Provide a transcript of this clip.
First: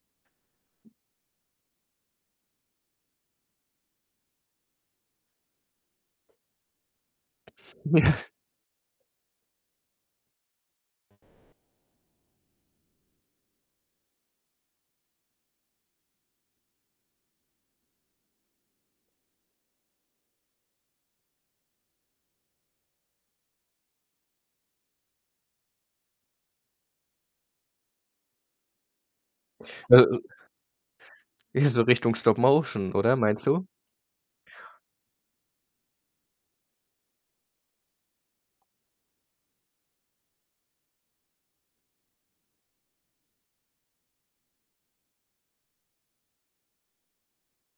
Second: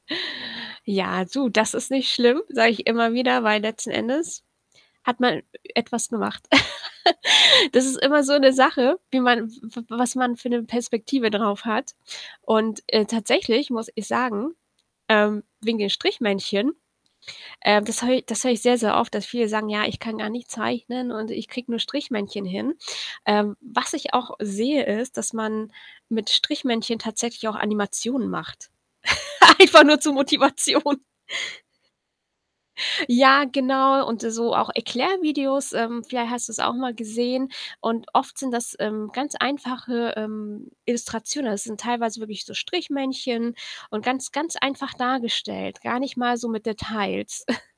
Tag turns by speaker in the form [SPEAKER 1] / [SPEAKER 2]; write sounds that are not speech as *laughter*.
[SPEAKER 1] Ja, du, das ist nicht schlimm, sage ich immer wieder, weil letzten Endes hat man etwas gemacht. *laughs* Das ist
[SPEAKER 2] Ja.
[SPEAKER 1] immer so 'ne Sache, wie man w w was man für 'ne Perspektive drauf hat. Und, äh, tatsächlich muss ich sagen, ähm wegen den Strichmännchen. Äh, das hö das höre ich sehr, sehr oft, dass viele sagen: „Ja, ich kann gar nicht zeichnen und ich kriege nur Strichmännchen hin.“ Ähm, was ich auch sehe, ist, dass man mit Strichmännchen tatsächlich auch Animationen macht, *laughs* einfach
[SPEAKER 2] Äh,
[SPEAKER 1] nur zur
[SPEAKER 2] ö
[SPEAKER 1] Motivation.
[SPEAKER 2] hier so Richtung Stop-Motion oder, meinst
[SPEAKER 1] Ja,
[SPEAKER 2] du?
[SPEAKER 1] genau. Und so auch Erklärvideos, ähm, vielleicht hast du's auch mal gesehen. Und oft sind das, ähm, ganz einfache, ähm, Illustrationen. Also, es sind teilweise wirklich so Strichmännchen und ganz, ganz einfach dargestellt, gar nicht mal so mit Details. *chuckles*